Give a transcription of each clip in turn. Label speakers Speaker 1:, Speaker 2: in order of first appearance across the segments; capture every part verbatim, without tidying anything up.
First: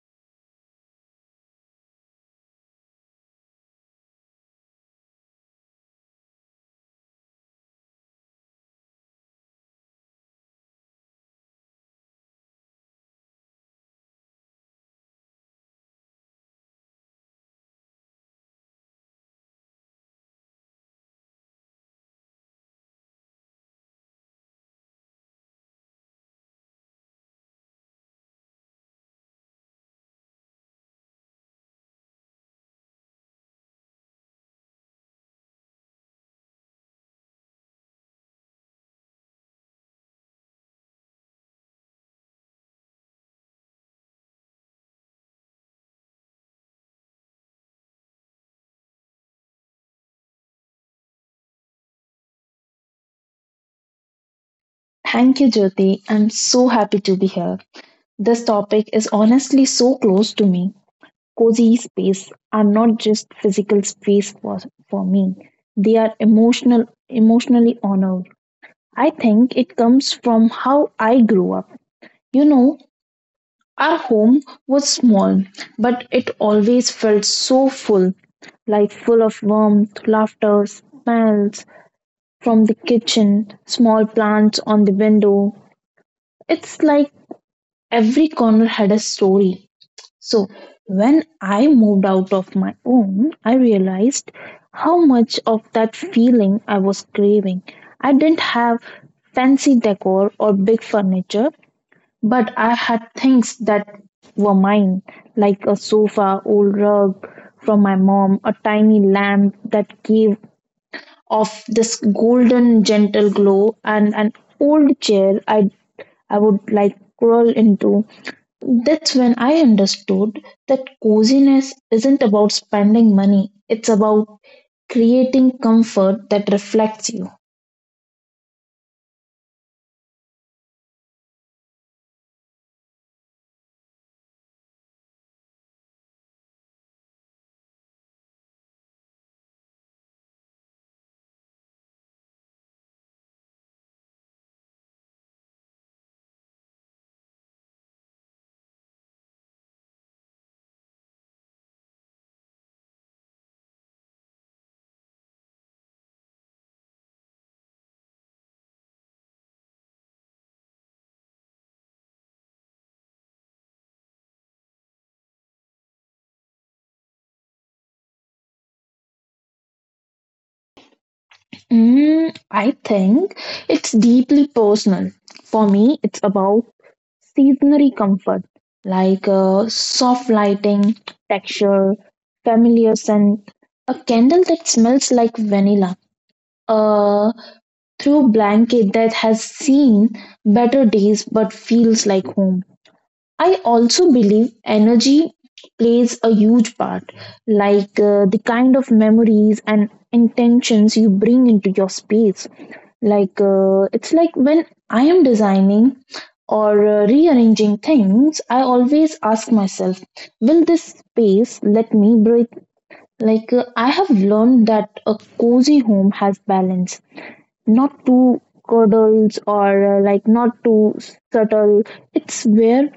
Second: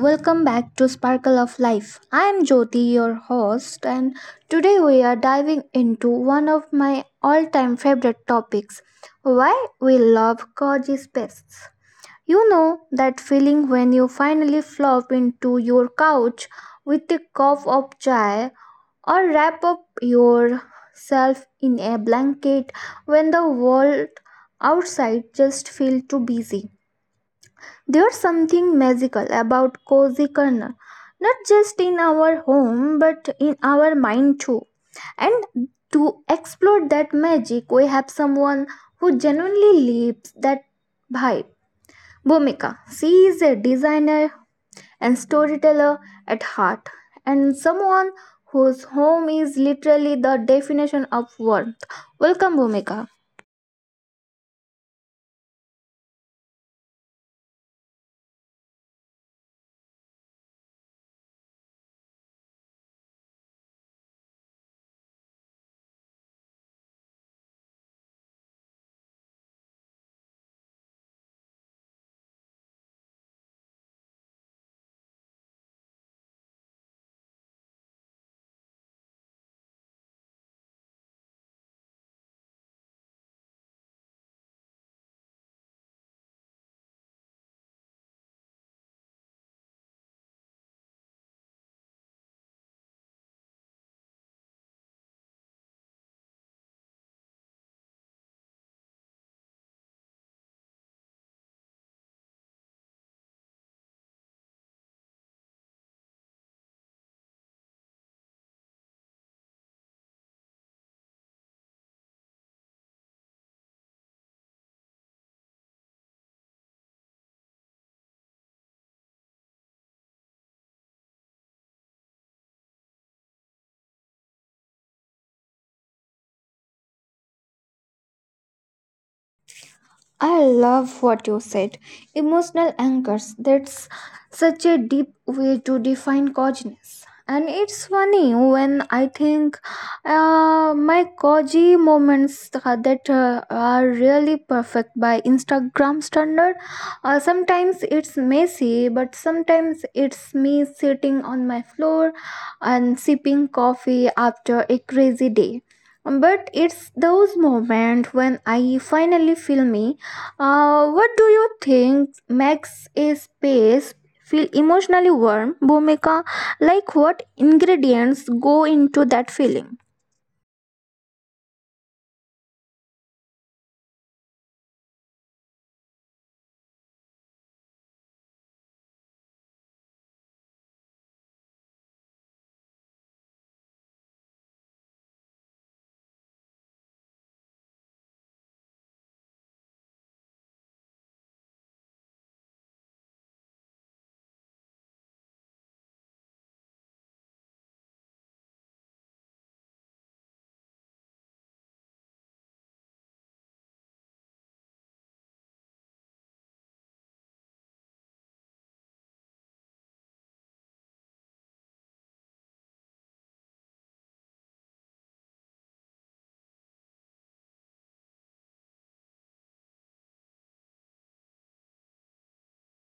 Speaker 1: welcome back to Sparkle of Life. I am Jyoti, your host, and today we are diving into one of my all-time favorite topics: why we love cozy spaces. You know that feeling when you finally flop into your couch with a cup of chai or wrap up yourself in a blanket when the world outside just feels too busy. There's something magical about cozy corner, not just in our home but in our mind too. And to explore that magic, we have someone who genuinely lives that vibe. Bhumika, she is a designer and storyteller at heart, and someone whose home is literally the definition of warmth. Welcome, Bhumika.
Speaker 2: Thank you, Jyoti. I'm so happy to be here. This topic is honestly so close to me. Cozy space are not just physical space for, for me. They are emotional emotionally honored. I think it comes from how I grew up. You know, our home was small, but it always felt so full, like full of warmth, laughter, smells from the kitchen, small plants on the window. It's like every corner had a story. So, when I moved out of my own, I realized how much of that feeling I was craving. I didn't have fancy decor or big furniture, but I had things that were mine, like a sofa, old rug from my mom, a tiny lamp that gave off this golden gentle glow, and an old chair I I would like crawl into. That's when I understood that coziness isn't about spending money, it's about creating comfort that reflects you.
Speaker 1: I love what you said. Emotional anchors. That's such a deep way to define coziness. And it's funny when I think uh, my cozy moments uh, that uh, are really perfect by Instagram standard. Uh, sometimes it's messy, but sometimes it's me sitting on my floor and sipping coffee after a crazy day. But it's those moments when I finally feel me uh, What do you think makes a space feel emotionally warm, Bhumika? Like what ingredients go into that feeling?
Speaker 2: Mm, I think it's deeply personal. For me, it's about seasonary comfort, like uh, soft lighting, texture, familiar scent, a candle that smells like vanilla, a throw blanket that has seen better days but feels like home. I also believe energy plays a huge part, like uh, the kind of memories and intentions you bring into your space. Like, uh, it's like when I am designing or uh, rearranging things, I always ask myself, will this space let me breathe? Like, uh, I have learned that a cozy home has balance, not too cuddles or uh, like not too subtle. It's where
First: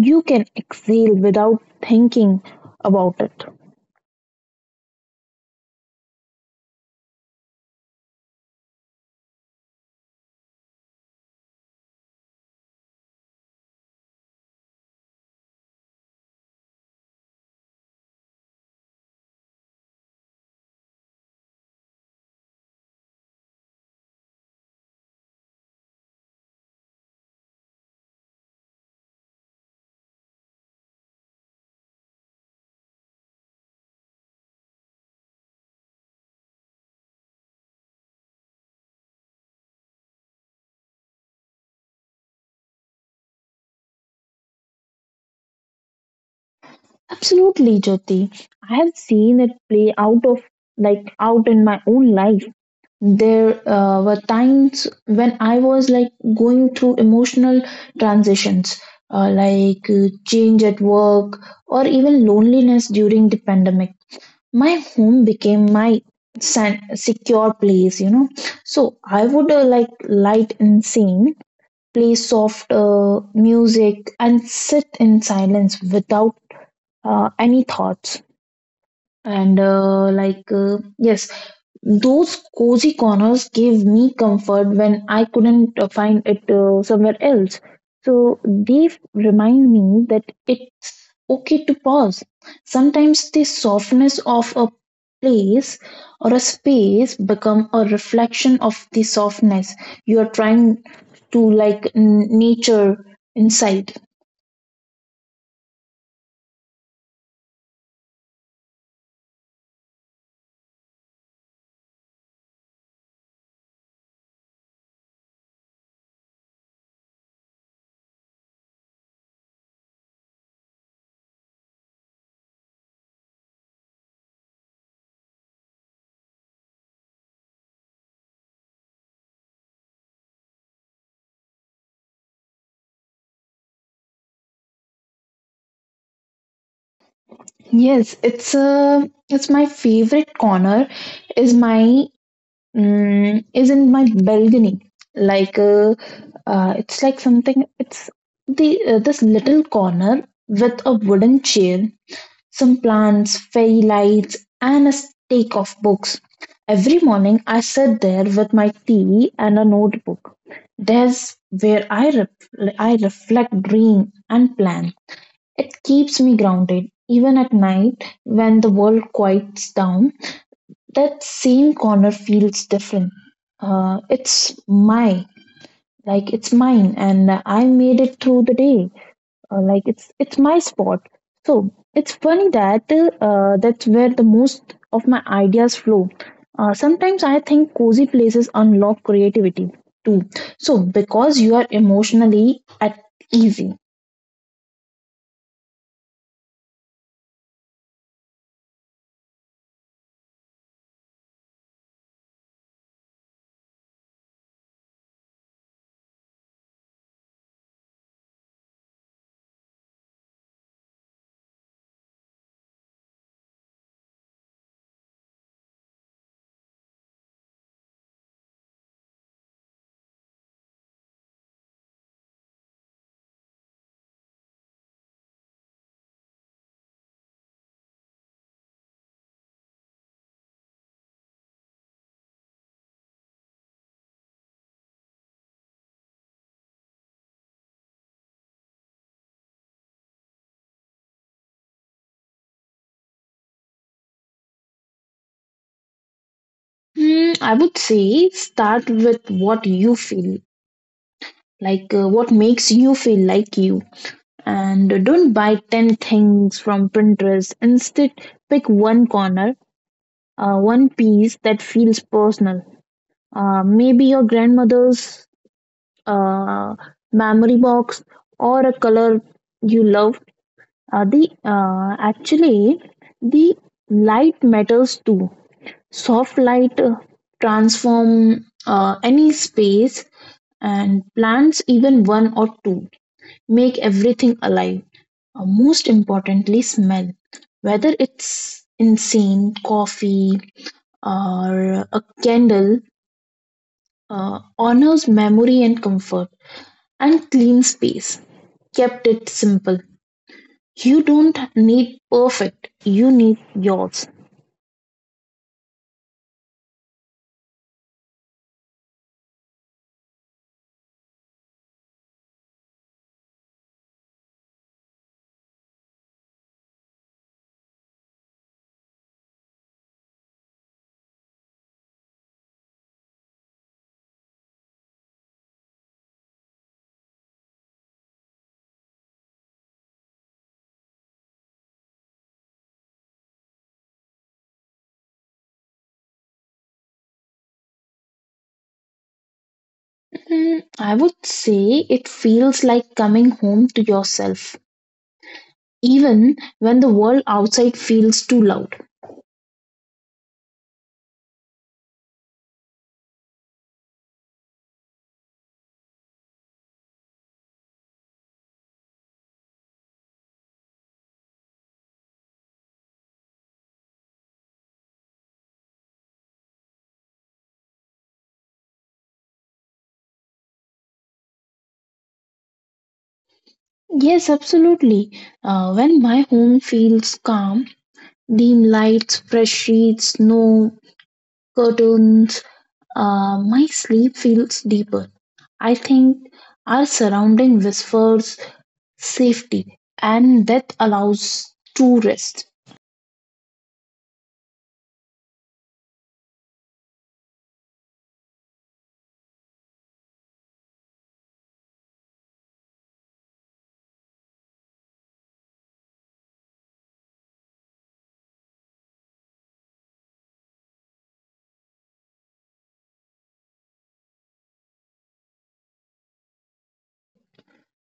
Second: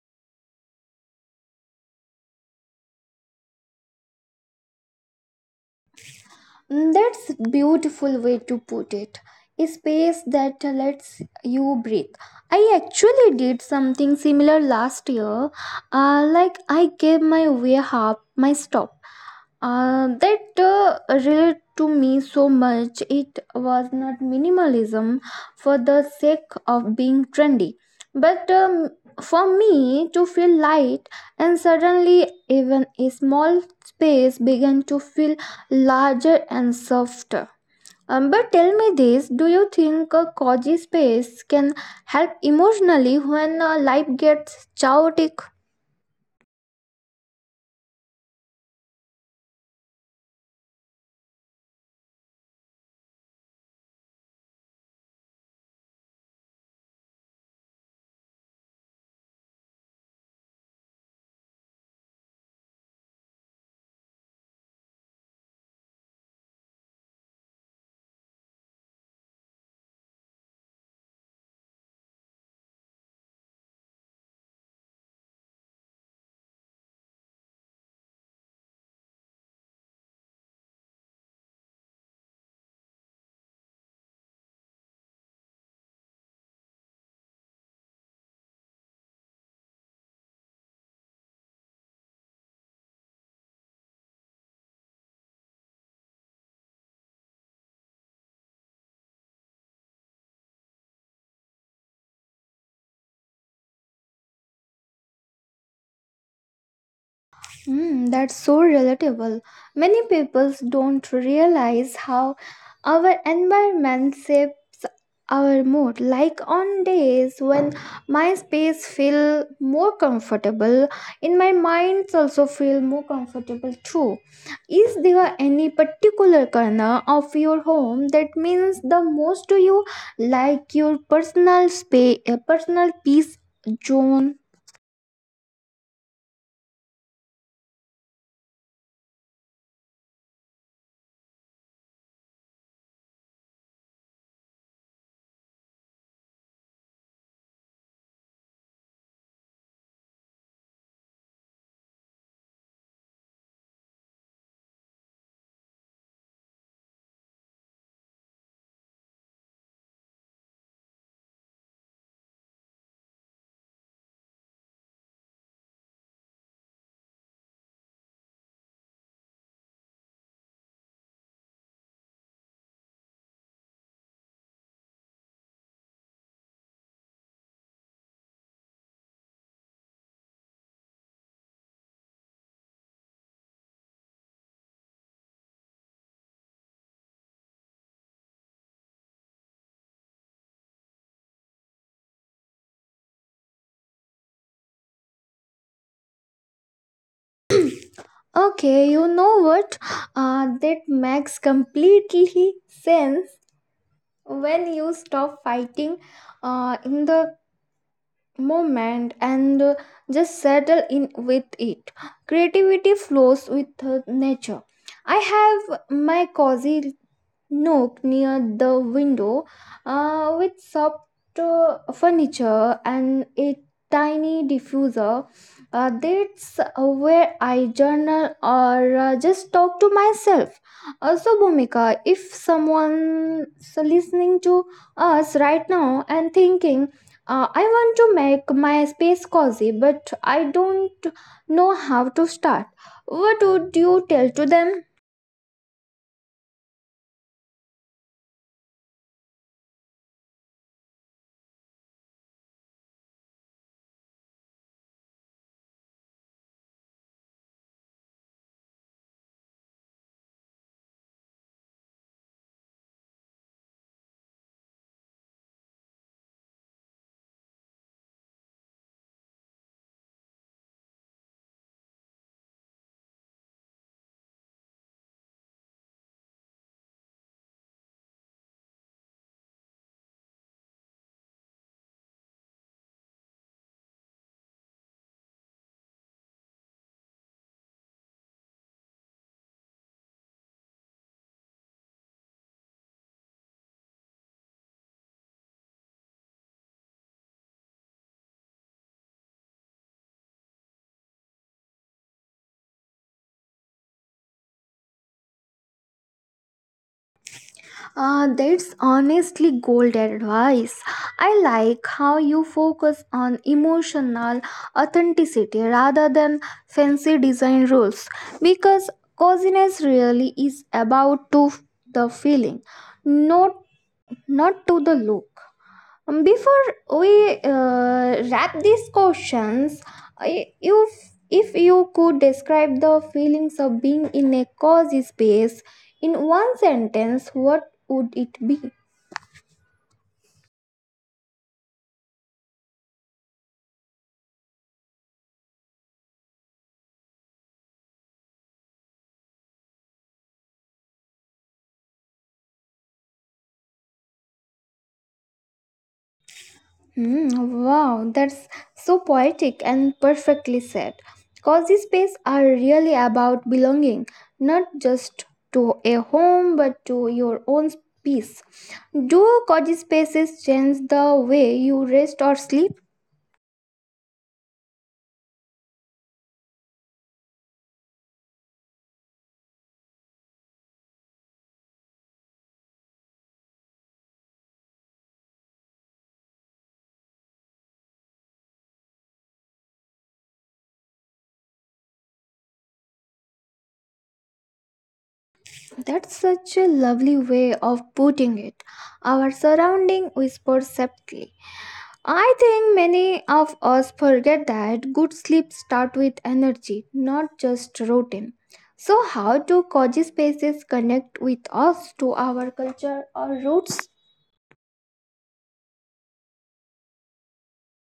Speaker 2: you can exhale without thinking about it.
Speaker 1: Mm, that's a beautiful way to put it. A space that lets you breathe. I actually did something similar last year. Uh, like I gave my warehouse my stop uh, that uh, relate to me so much. It was not minimalism for the sake of being trendy but um, for me to feel light, and suddenly even a small space began to feel larger and softer. Um, but tell me this, do you think a cozy space can help emotionally when uh, life gets chaotic?
Speaker 2: Absolutely, Jyoti. I have seen it play out of, like, out in my own life. There uh, were times when I was like going through emotional transitions, uh, like uh, change at work or even loneliness during the pandemic. My home became my san- secure place, you know. So I would, uh, like, light and sane, play soft uh, music, and sit in silence without uh, any thoughts. And uh, like uh, yes, those cozy corners gave me comfort when I couldn't uh, find it uh, somewhere else. So they f- remind me that it's okay to pause. Sometimes the softness of a place or a space become a reflection of the softness you are trying to like n- nature inside.
Speaker 1: Mm, that's so relatable. Many people don't realize how our environment shape our mood. Like on days when my space feel more comfortable, in my minds also feel more comfortable too. Is there any particular corner of your home that means the most to you, like your personal space, personal peace zone?
Speaker 2: Yes, it's a it's my favorite corner is my, mm, is in my balcony. like uh, uh, it's like something it's the, uh, this little corner with a wooden chair, some plants, fairy lights, and a stack of books. Every morning I sit there with my TV and a notebook. There's where I ref- I reflect, dream, and plan. It keeps me grounded. Even at night when the world quiets down, that same corner feels different. Uh, it's my, like, it's mine, and I made it through the day. Uh, like it's it's my spot. So it's funny that uh, that's where the most of my ideas flow. Uh, sometimes I think cozy places unlock creativity too. So because you are emotionally at easy.
Speaker 1: Okay, you know what? Uh, that makes completely sense. When you stop fighting uh, in the moment and uh, just settle in with it. Creativity flows with uh, nature. I have my cozy nook near the window uh, with soft uh, furniture and a tiny diffuser. Uh, that's where I journal or uh, just talk to myself. Uh, so, Bhumika, if someone's listening to us right now and thinking, uh, I want to make my space cozy, but I don't know how to start, what would you tell to them?
Speaker 2: Hmm, I would say start with what you feel like, uh, what makes you feel like you, and don't buy ten things from Pinterest. Instead, pick one corner, uh, one piece that feels personal. Uh, maybe your grandmother's uh, memory box or a color you love. Uh, the uh, Actually, the light matters too. Soft light uh, transform uh, any space, and plants, even one or two, make everything alive. Uh, most importantly, smell. Whether it's incense, coffee, or a candle, uh, honors memory and comfort and clean space. Kept it simple. You don't need perfect, you need yours.
Speaker 1: Uh, that's honestly gold advice. I like how you focus on emotional authenticity rather than fancy design rules, because coziness really is about to the feeling, not not to the look. Um, Before we uh, wrap these questions, I- you, if you could describe the feelings of being in a cozy space in one sentence, what would it be?
Speaker 2: Mm, I would say it feels like coming home to yourself, even when the world outside feels too loud.
Speaker 1: Hmm, wow, that's so poetic and perfectly said. Cozy space are really about belonging, not just to a home but to your own peace. Do cozy spaces change the way you rest or sleep?
Speaker 2: Yes, absolutely. Uh, when my home feels calm, dim lights, fresh sheets, snow, curtains. Uh, my sleep feels deeper. I think our surrounding whispers safety, and that allows true rest.
Speaker 1: That's such a lovely way of putting it. Our surrounding whispers softly. I think many of us forget that good sleep starts with energy, not just routine. So, how do cozy spaces connect with us to our culture or roots?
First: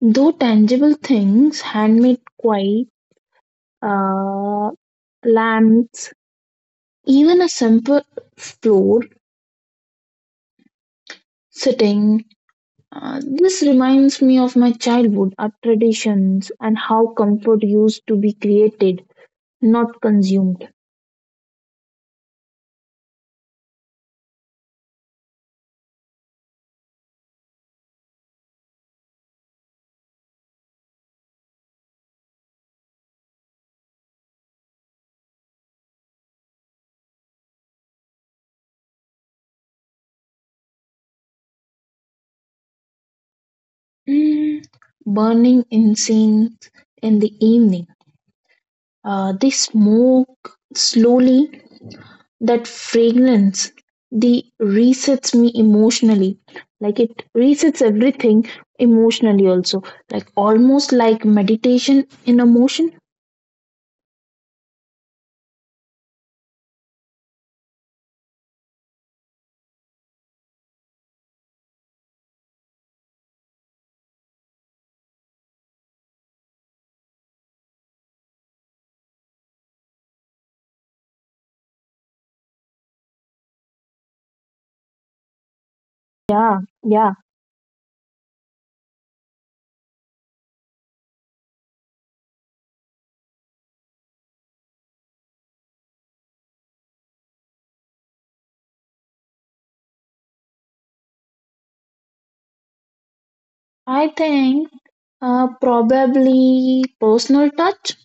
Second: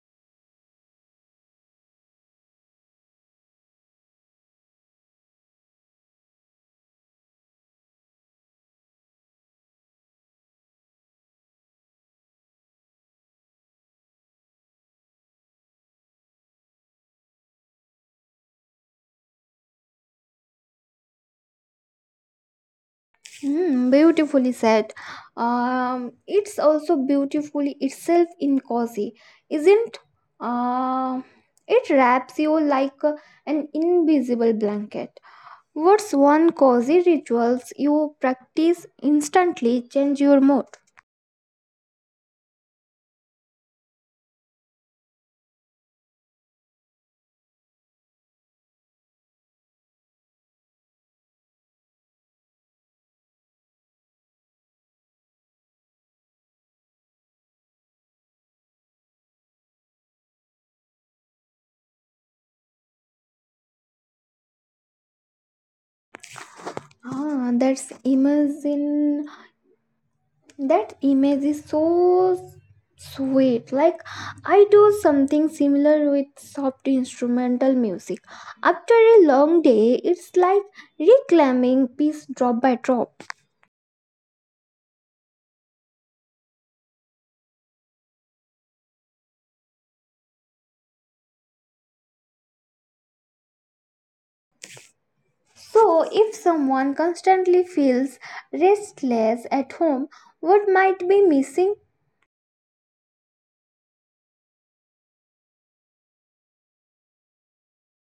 Speaker 2: Though tangible things, handmade quiet, uh, lamps, even a simple floor sitting, uh, this reminds me of my childhood, our traditions, and how comfort used to be created, not consumed.
Speaker 1: Hmm, beautifully said. Um, it's also beautifully itself in cozy, isn't? Uh, it wraps you like a- an invisible blanket. What's one cozy rituals you practice instantly change your mood?
Speaker 2: Mm, burning incense in the evening. Uh, the smoke slowly, that fragrance, the resets me emotionally. Like it resets everything emotionally also. Like almost like meditation in a motion.
Speaker 1: Ah, that's imagine, that image is so sweet. Like I do something similar with soft instrumental music. After a long day, it's like reclaiming piece drop by drop.
Speaker 2: Yeah, yeah.
Speaker 1: So if someone constantly feels restless at home, what might be missing?
Speaker 2: I think uh, probably personal touch,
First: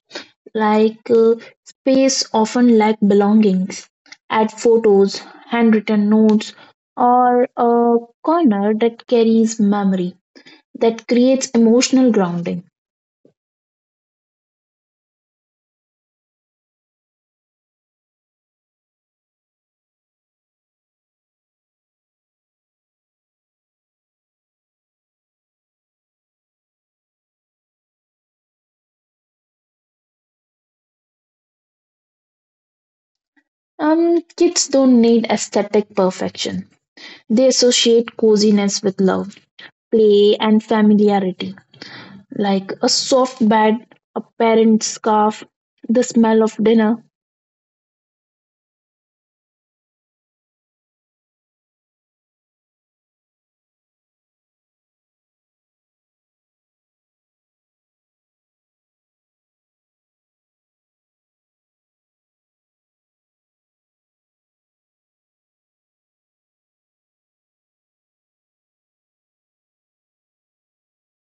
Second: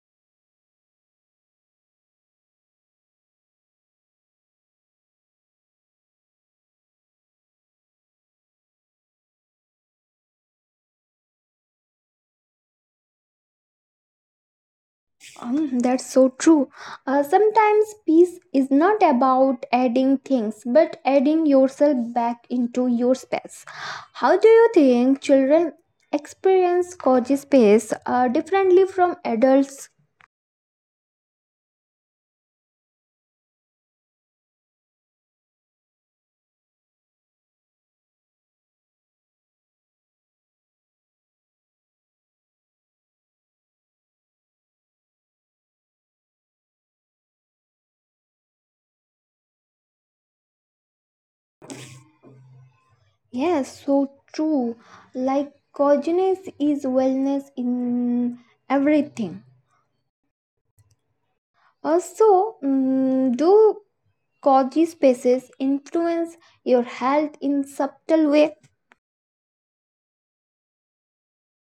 Speaker 2: like uh, space often lack belongings. Add photos, handwritten notes, or a corner that carries memory that creates emotional grounding.
Speaker 1: Um, that's so true. Uh, sometimes peace is not about adding things, but adding yourself back into your space. How do you think children experience cozy space uh, differently from adults?
Speaker 2: Um, kids don't need aesthetic perfection. They associate coziness with love, play, and familiarity, like a soft bed, a parent's scarf, the smell of dinner.
Speaker 1: Yes, so true. Like coziness is wellness in everything. Also, mm, do cozy spaces influence your health in subtle way?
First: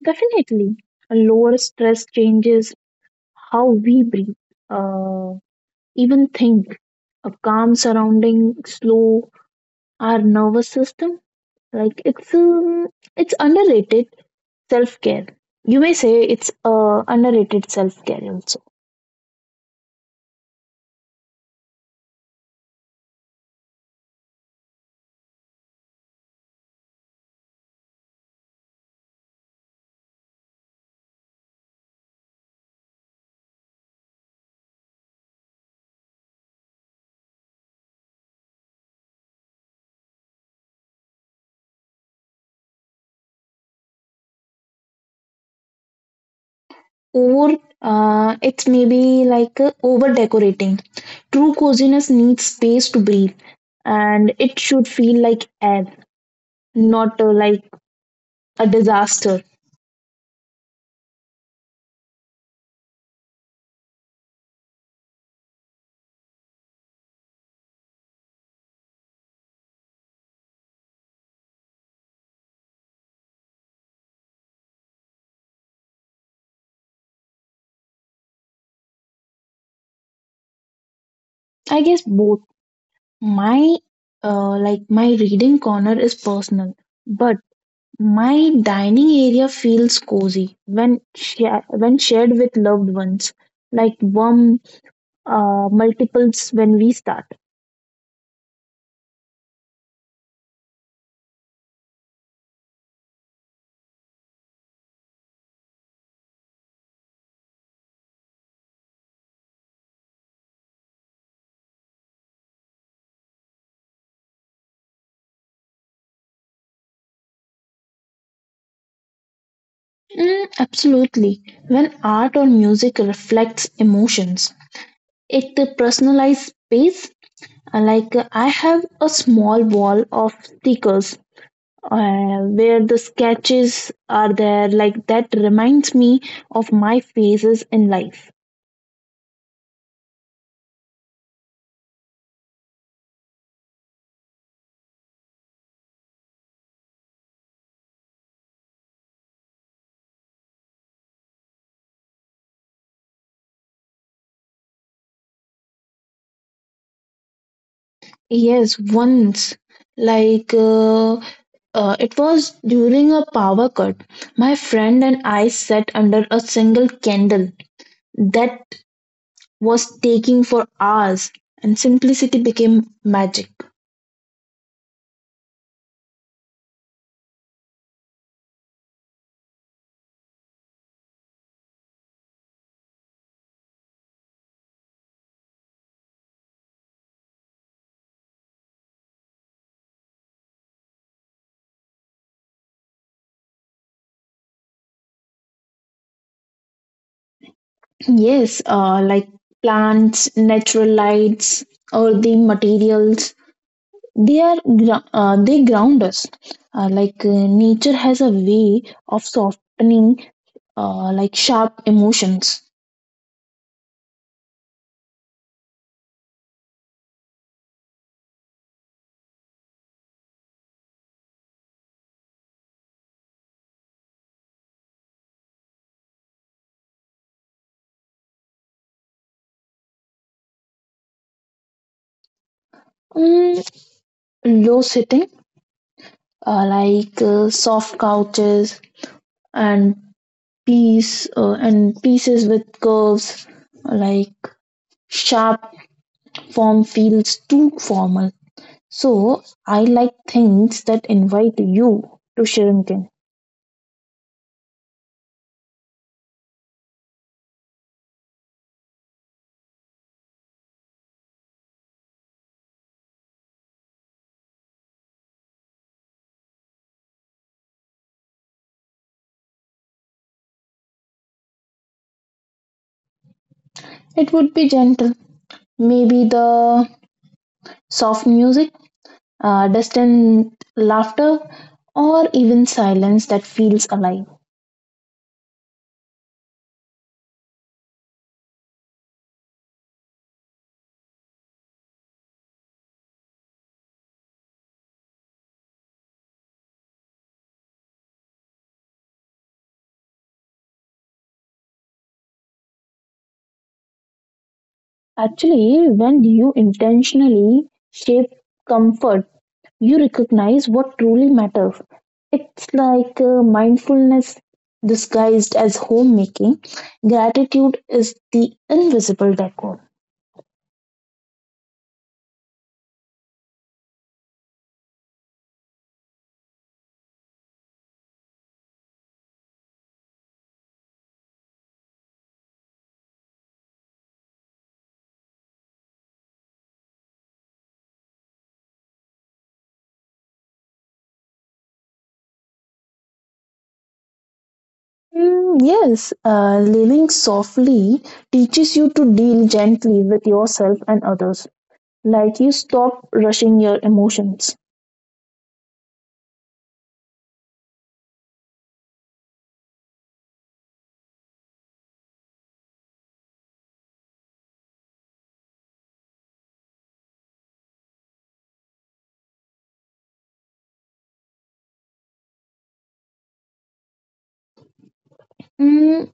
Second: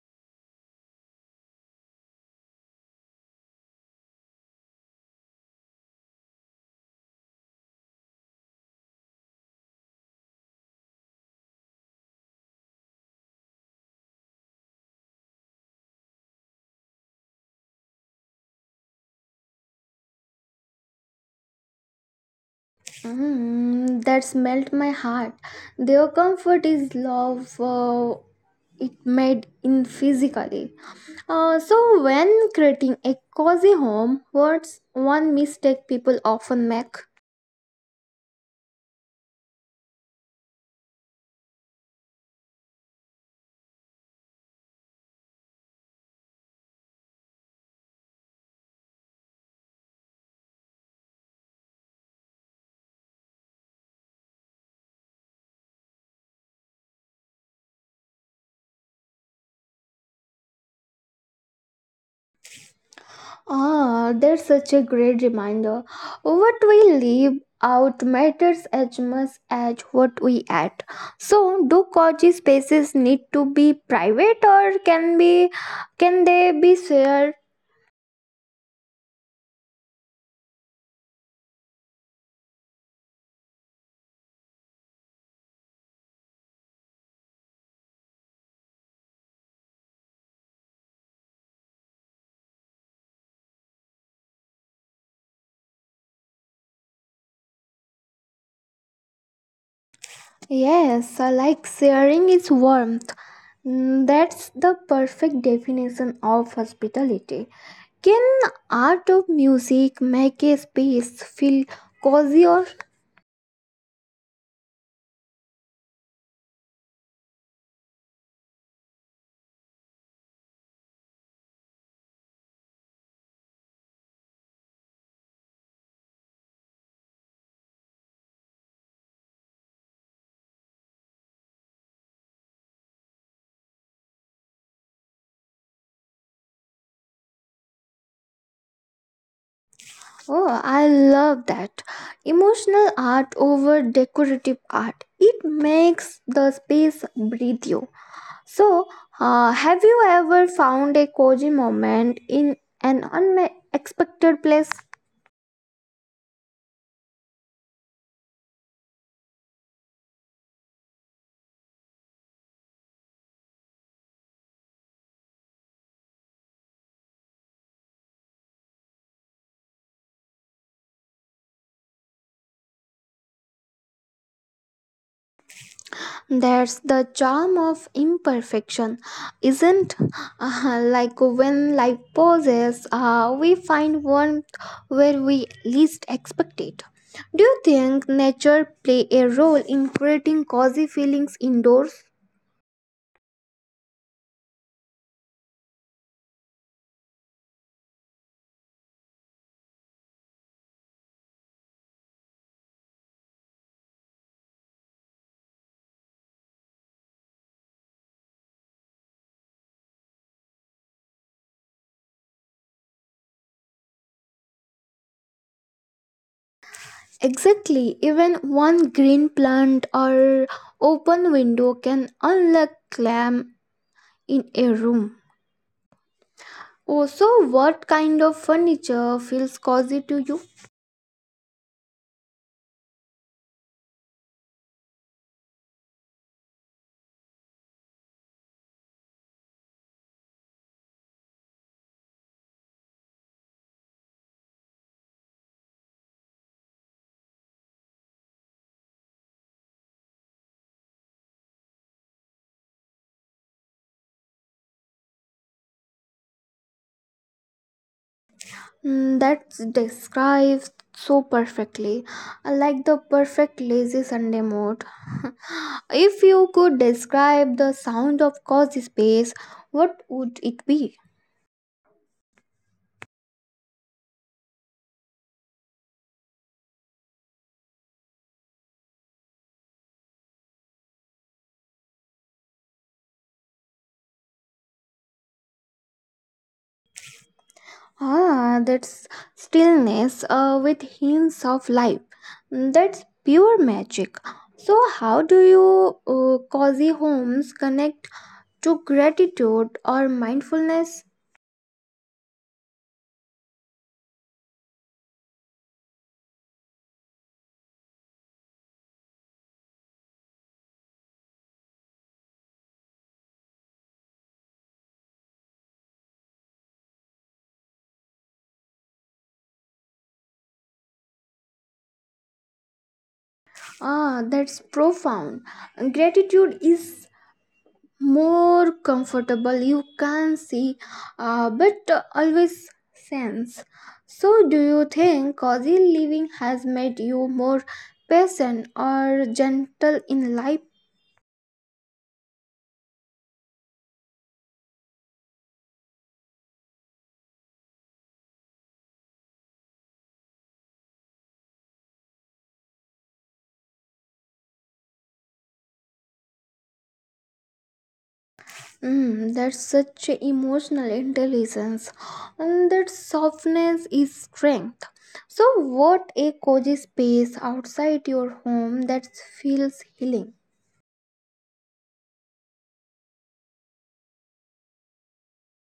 Speaker 2: Definitely, lower stress changes how we breathe. Uh, even think a calm surrounding slow our nervous system, like it's um, it's underrated self care. You may say it's uh, underrated self care also.
Speaker 1: Mm, that's melt my heart. Their comfort is love. Uh, it made in physically. Uh, so, when creating a cozy home, what's one mistake people often make?
Speaker 2: Over uh, It's maybe like uh, over decorating. True coziness needs space to breathe, and it should feel like air, not uh, like a disaster.
Speaker 1: Ah, that's such a great reminder. What we leave out matters as much as what we add. So, do cozy spaces need to be private, or can be can they be shared?
Speaker 2: I guess both. My, uh, like my reading corner is personal, but my dining area feels cozy when share, when shared with loved ones, like warm uh, multiples when we start.
Speaker 1: Yes, I like sharing is warmth. Mm, that's the perfect definition of hospitality. Can art of music make a space feel cozy or
Speaker 2: Mm, absolutely. When art or music reflects emotions, it uh, personalized space. Uh, like uh, I have a small wall of stickers uh, where the sketches are there. Like that reminds me of my phases in life.
Speaker 1: oh, I love that. Emotional art over decorative art. It makes the space breathe you. So, uh, have you ever found a cozy moment in an unexpected place?
Speaker 2: Yes, once. Like, uh, uh, it was during a power cut. My friend and I sat under a single candle that was taking for hours, and simplicity became magic.
Speaker 1: That's the charm of imperfection, isn't? Uh, like when life pauses, uh, we find warmth where we least expect it. Do you think nature play a role in creating cozy feelings indoors?
Speaker 2: Yes, uh, like plants, natural lights, or the materials, they are gro- uh, they ground us. Uh, like uh, nature has a way of softening, uh, like sharp emotions.
Speaker 1: Exactly, even one green plant or open window can unlock calm in a room. Oh, so what kind of furniture feels cozy to you?
Speaker 2: Mm, low sitting, uh, like uh, soft couches and piece uh, and pieces with curves. Like sharp form feels too formal, so I like things that invite you to shrink in.
Speaker 1: Mm, that describes so perfectly, I like the perfect lazy Sunday mode. If you could describe the sound of cozy space, what would it be?
Speaker 2: It would be gentle, maybe the soft music, uh, distant laughter, or even silence that feels alive.
Speaker 1: Ah, that's stillness uh, with hints of life. Mm, that's pure magic. So, how do you uh, cozy homes connect to gratitude or mindfulness?
Speaker 2: Actually, when you intentionally shape comfort, you recognize what truly matters. It's like uh, mindfulness disguised as homemaking. Gratitude is the invisible decor.
Speaker 1: Ah, that's profound. Gratitude is more comfortable you can see, uh, but always sense. So do you think cozy living has made you more patient or gentle in life?
Speaker 2: Mm, yes, uh, living softly teaches you to deal gently with yourself and others. Like you stop rushing your emotions.
Speaker 1: Mm, that's such emotional intelligence, and that softness is strength. So what a cozy space outside your home that feels healing?
Speaker 2: Mm,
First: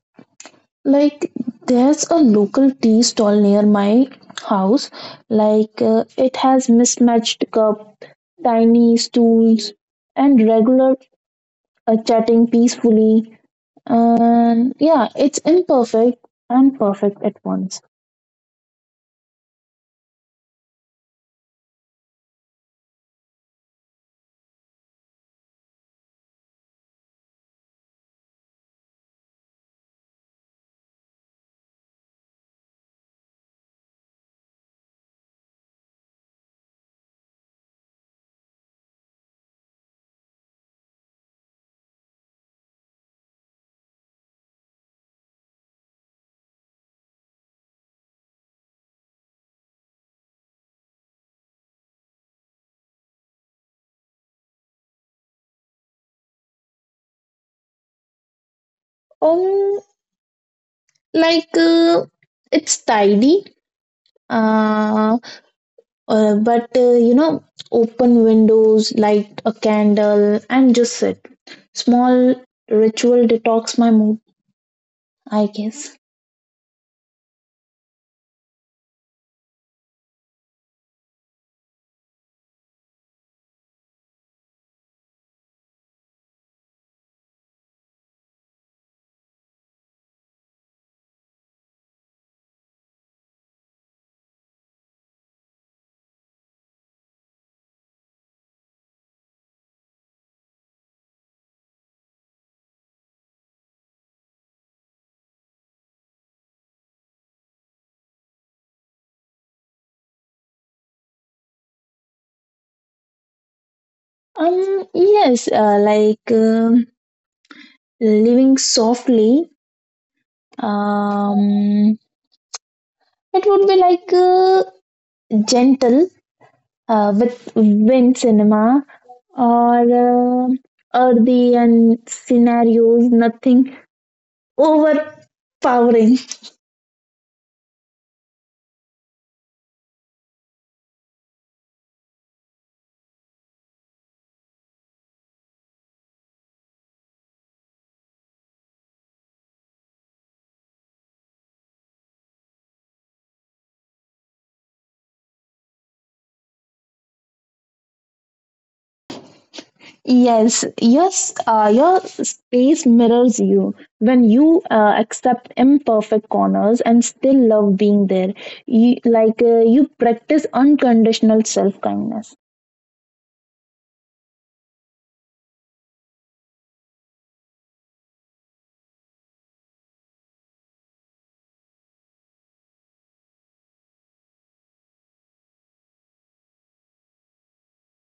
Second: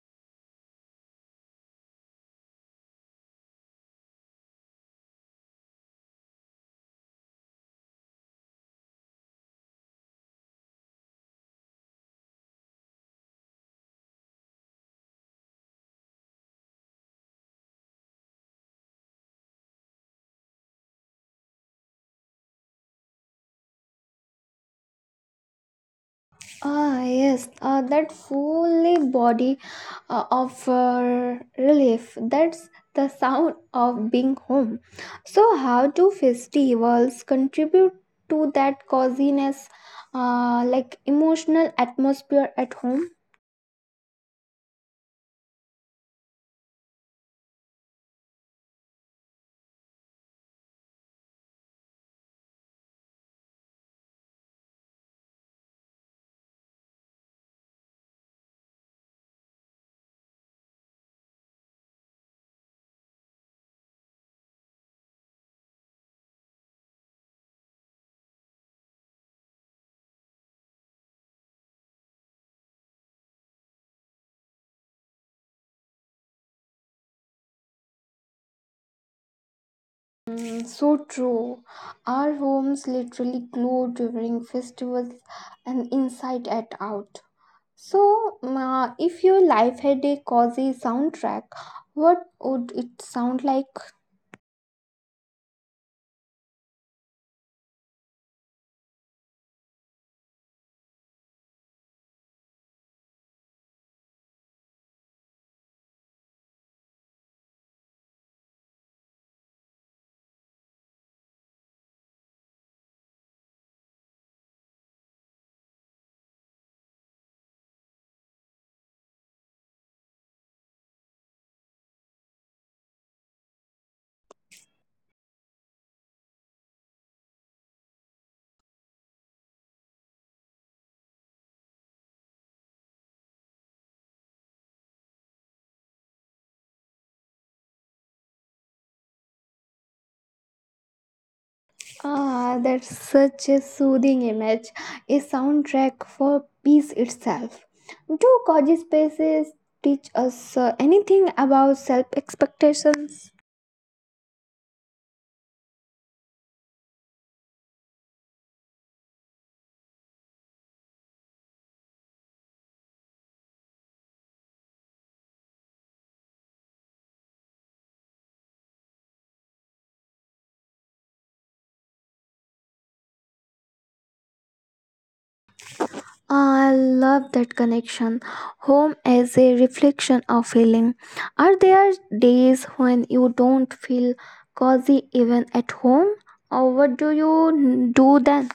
Speaker 2: like there's a local tea stall near my house. Like uh, it has mismatched cup, tiny stools, and regular uh, chatting peacefully. And yeah, it's imperfect and perfect at once.
Speaker 1: Ah, yes, uh, that fully body uh, of uh, relief. That's the sound of being home. So, how do festivals contribute to that coziness, uh, like emotional atmosphere at home?
Speaker 2: Um, like uh, it's tidy. Uh, uh, but uh, You know, open windows, light a candle, and just sit. Small ritual detox my mood, I guess.
Speaker 1: Mm, so true. Our homes literally glow during festivals and inside and out. So, ma, if your life had a cozy soundtrack, what would it sound like?
Speaker 2: Um, yes, uh, like um living softly. Um, it would be like uh, gentle uh, with wind cinema or uh, earthy and scenarios, nothing overpowering.
Speaker 1: Ah, that's such a soothing image, a soundtrack for peace itself. Do cozy spaces teach us uh, anything about self expectations?
Speaker 2: Yes, yes, uh, your space mirrors you. When you uh, accept imperfect corners and still love being there, you, like uh, you practice unconditional self kindness.
Speaker 1: I love that connection. Home as a reflection of feeling. Are there days when you don't feel cozy even at home? Or what do you do then?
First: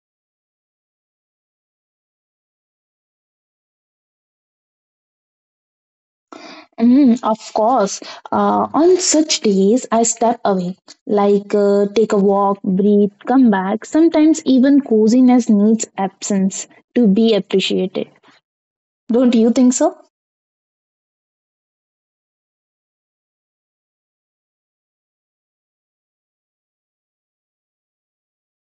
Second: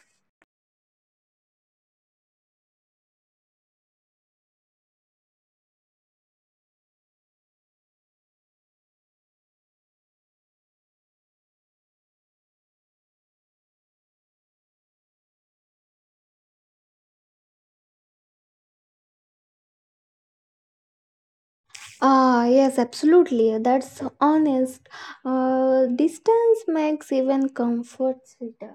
Speaker 2: Mm, of course, uh, on such days, I step away, like uh, take a walk, breathe, come back. Sometimes even coziness needs absence to be appreciated. Don't you think so?
Speaker 1: Ah, yes, absolutely. That's honest. Uh, distance makes even comfort sweeter.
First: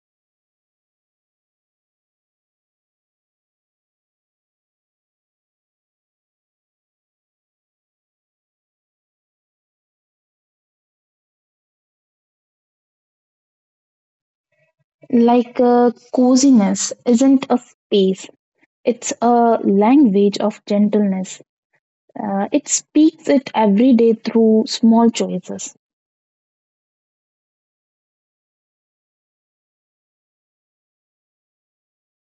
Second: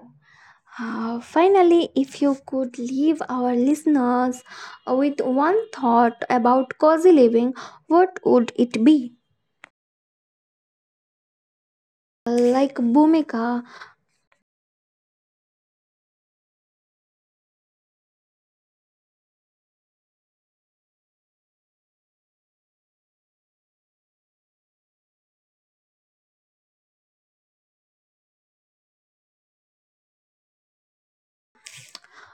Speaker 1: Uh, finally, if you could leave our listeners with one thought about cozy living, what would it be? Like Bhumika.
Speaker 2: Like uh, coziness isn't a space. It's a language of gentleness. Uh, it speaks it every day through small choices.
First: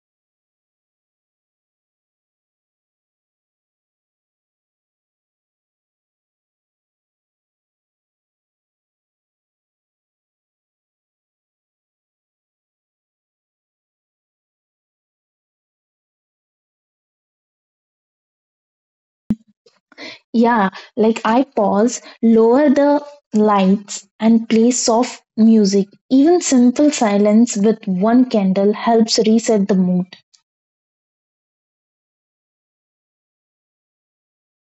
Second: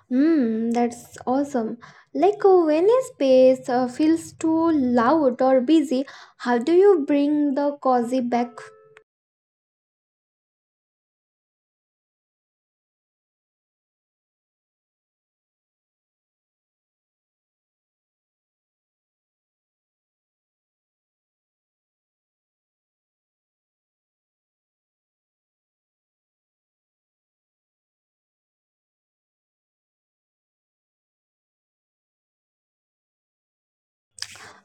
Speaker 1: Hmm, that's awesome. Like uh, when a space uh, feels too loud or busy, how do you bring the cozy back?
Speaker 2: Yeah, like I pause, lower the lights, and play soft music. Even simple silence with one candle helps reset the mood.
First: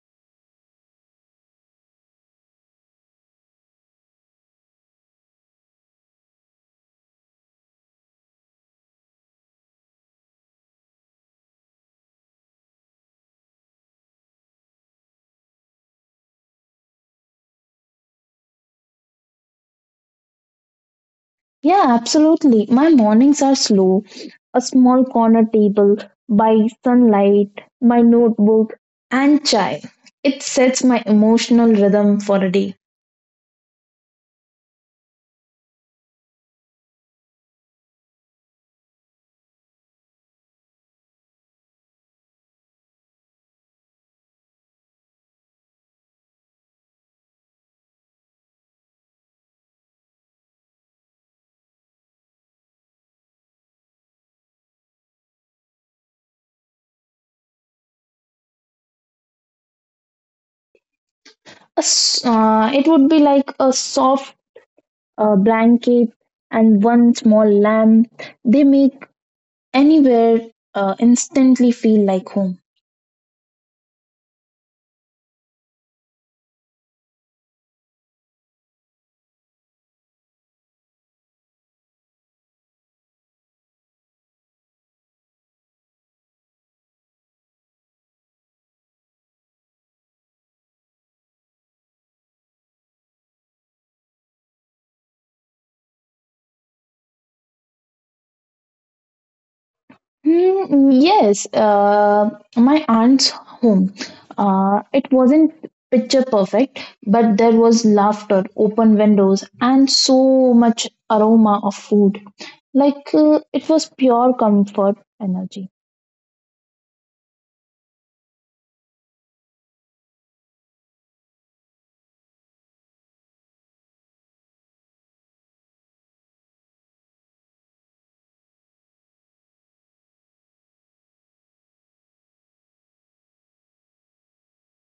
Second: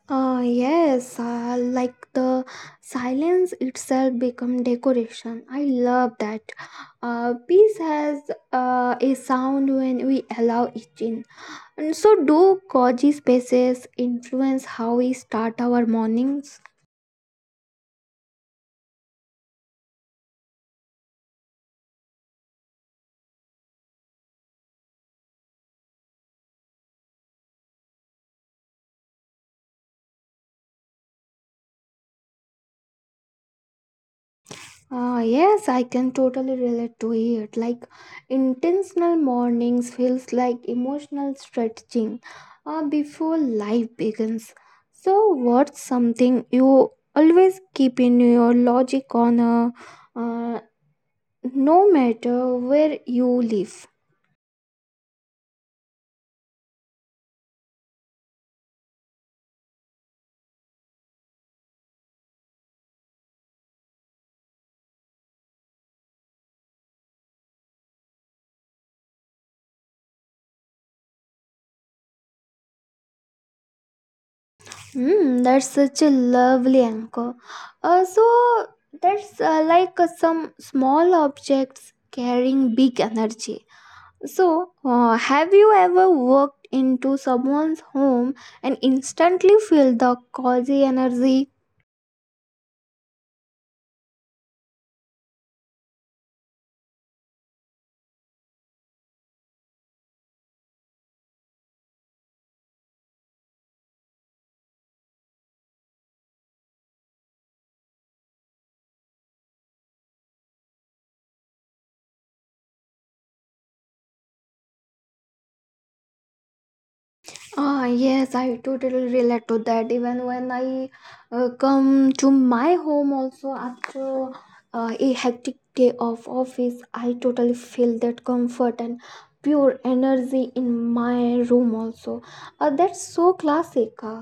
Speaker 1: Uh, yes, uh, like the silence itself become decoration. I love that. Uh, peace has uh, a sound when we allow it in. And so, do cozy spaces influence how we start our mornings?
Speaker 2: Yeah, absolutely. My mornings are slow. A small corner table by sunlight, my notebook, and chai. It sets my emotional rhythm for a day.
Speaker 1: Ah, yes, I can totally relate to it. Like intentional mornings feels like emotional stretching uh, before life begins. So, what's something you always keep in your logic corner, uh, no matter where you live?
Speaker 2: A s- uh, it would be like a soft uh, blanket and one small lamp. They make anywhere uh, instantly feel like home.
Speaker 1: Hmm, that's such a lovely anchor. Uh, so that's uh, like uh, some small objects carrying big energy. So, uh, have you ever walked into someone's home and instantly feel the cozy energy?
Speaker 2: Hmm, yes, uh, my aunt's home. Uh, it wasn't picture perfect, but there was laughter, open windows, and so much aroma of food. Like uh, it was pure comfort energy.
Speaker 1: Ah, yes, I totally relate to that. Even when I uh, come to my home, also after uh, a hectic day of office, I totally feel that comfort and pure energy in my room, also. Uh, that's so classic. uh,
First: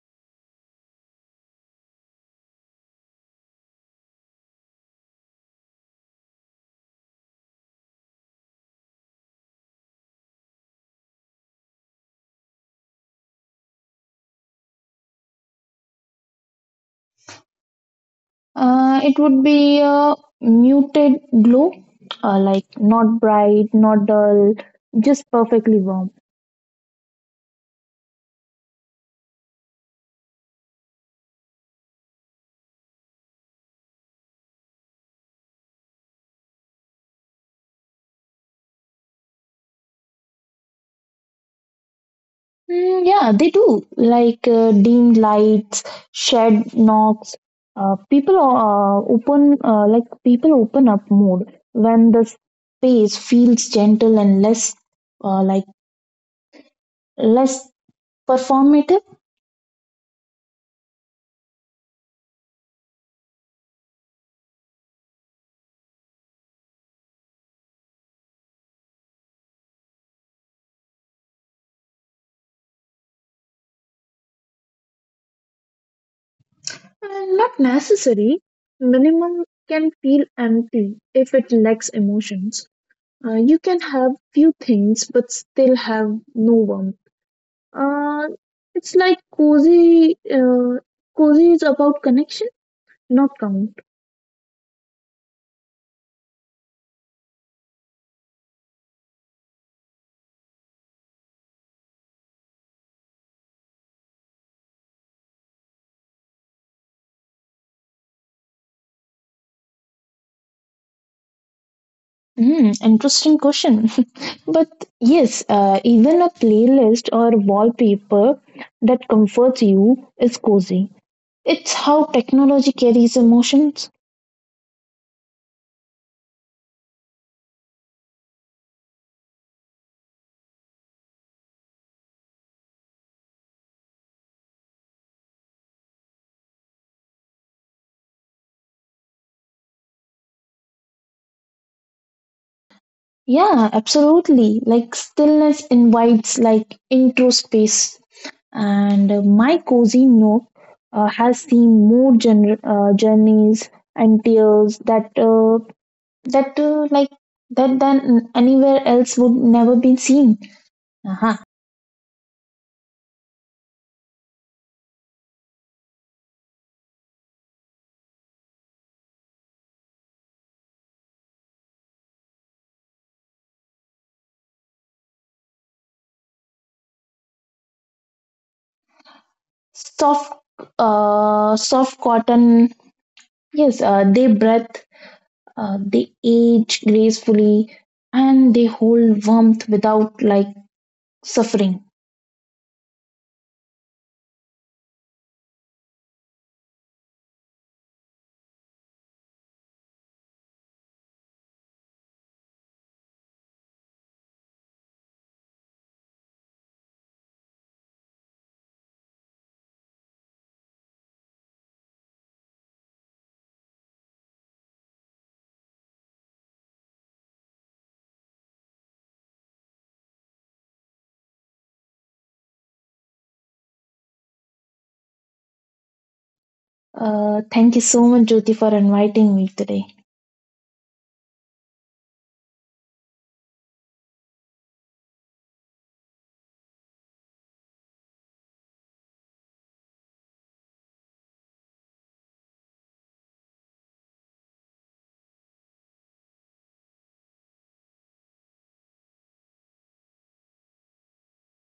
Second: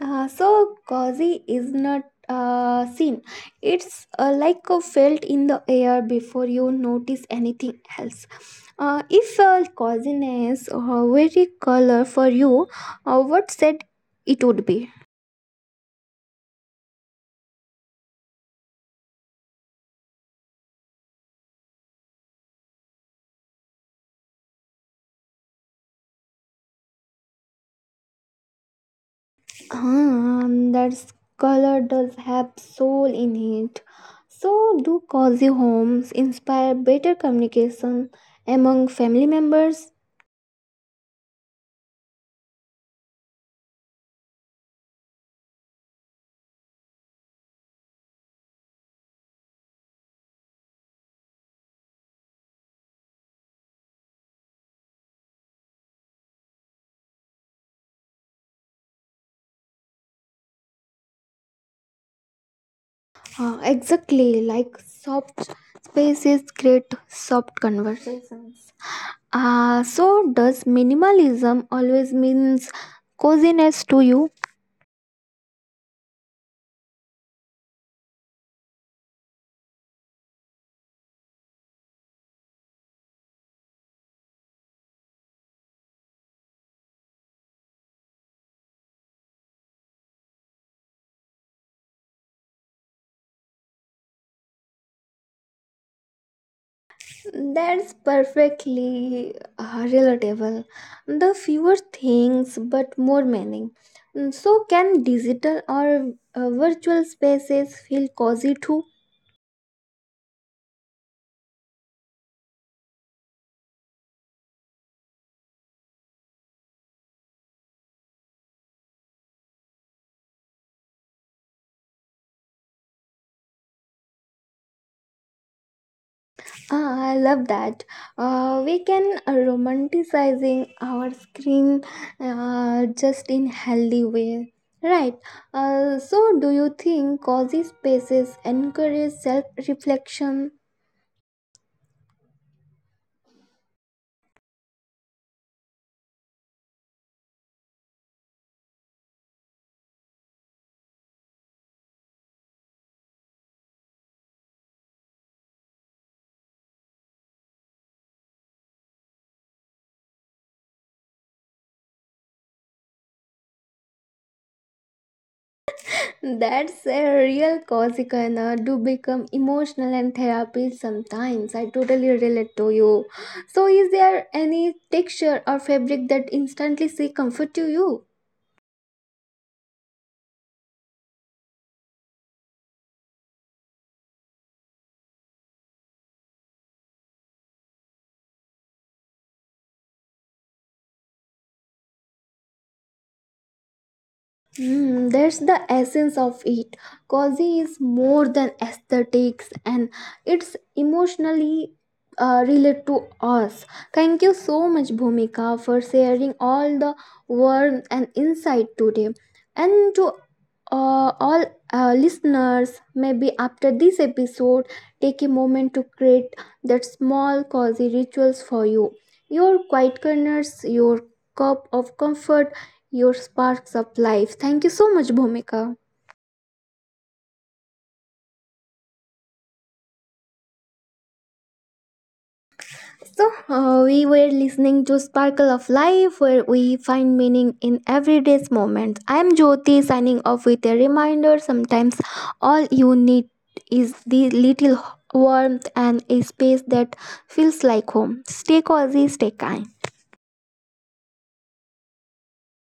Speaker 1: Uh, so cozy is not uh, seen. It's uh, like a felt in the air before you notice anything else. Uh, if uh, coziness uh, were a color for you, uh, what said it would be?
Speaker 2: Uh, it would be a muted glow, uh, like not bright, not dull, just perfectly warm.
Speaker 1: Um, that color does have soul in it. So do cozy homes inspire better communication among family members?
Speaker 2: Mm, yeah, they do. Like uh, dimmed lights, shed knocks. Uh, people uh, open uh, like people open up mood when the space feels gentle and less, uh, like less performative.
Speaker 1: Uh, exactly, like soft spaces create soft conversations. Uh, so, does minimalism always means coziness to you?
Speaker 2: And not necessary. Minimum can feel empty if it lacks emotions. Uh, you can have few things but still have no warmth. Uh, it's like cozy. Uh, cozy is about connection, not count.
Speaker 1: That's perfectly uh, relatable. The fewer things, but more meaning. Mm, so, can digital or uh, virtual spaces feel cozy too?
Speaker 2: Hmm, interesting question. But yes, uh, even a playlist or wallpaper that comforts you is cozy. It's how technology carries emotions.
Speaker 1: Ah, I love that. Uh, we can uh, romanticizing our screen uh, just in healthy way. Right. Uh, so do you think cozy spaces encourage self-reflection?
Speaker 2: Yeah, absolutely. Like stillness invites like into space, and uh, my cozy nook uh, has seen more jour- uh, journeys and tears that uh, that uh, like that than anywhere else would never be seen. Uh-huh.
Speaker 1: That's a real cozy kind of do become emotional and therapy sometimes. I totally relate to you. So is there any texture or fabric that instantly say comfort to you?
Speaker 2: Soft, uh, soft cotton. Yes, uh, they breathe, uh, they age gracefully, and they hold warmth without like suffering.
Speaker 1: Mm, that's the essence of it. Cozy is more than aesthetics, and it's emotionally uh, related to us. Thank you so much, Bhumika, for sharing all the warmth and insight today. And to uh, all uh, listeners, maybe after this episode, take a moment to create that small cozy rituals for you. Your quiet corners, your cup of comfort, your sparks of life. Thank you so much, Bhumika.
Speaker 2: Uh, thank you so much, Jyoti, for inviting me today.
Speaker 1: So, uh, we were listening to Sparkle of Life, where we find meaning in everyday's moments. I'm Jyoti, signing off with a reminder: sometimes all you need is the little warmth and a space that feels like home. Stay cozy, stay kind.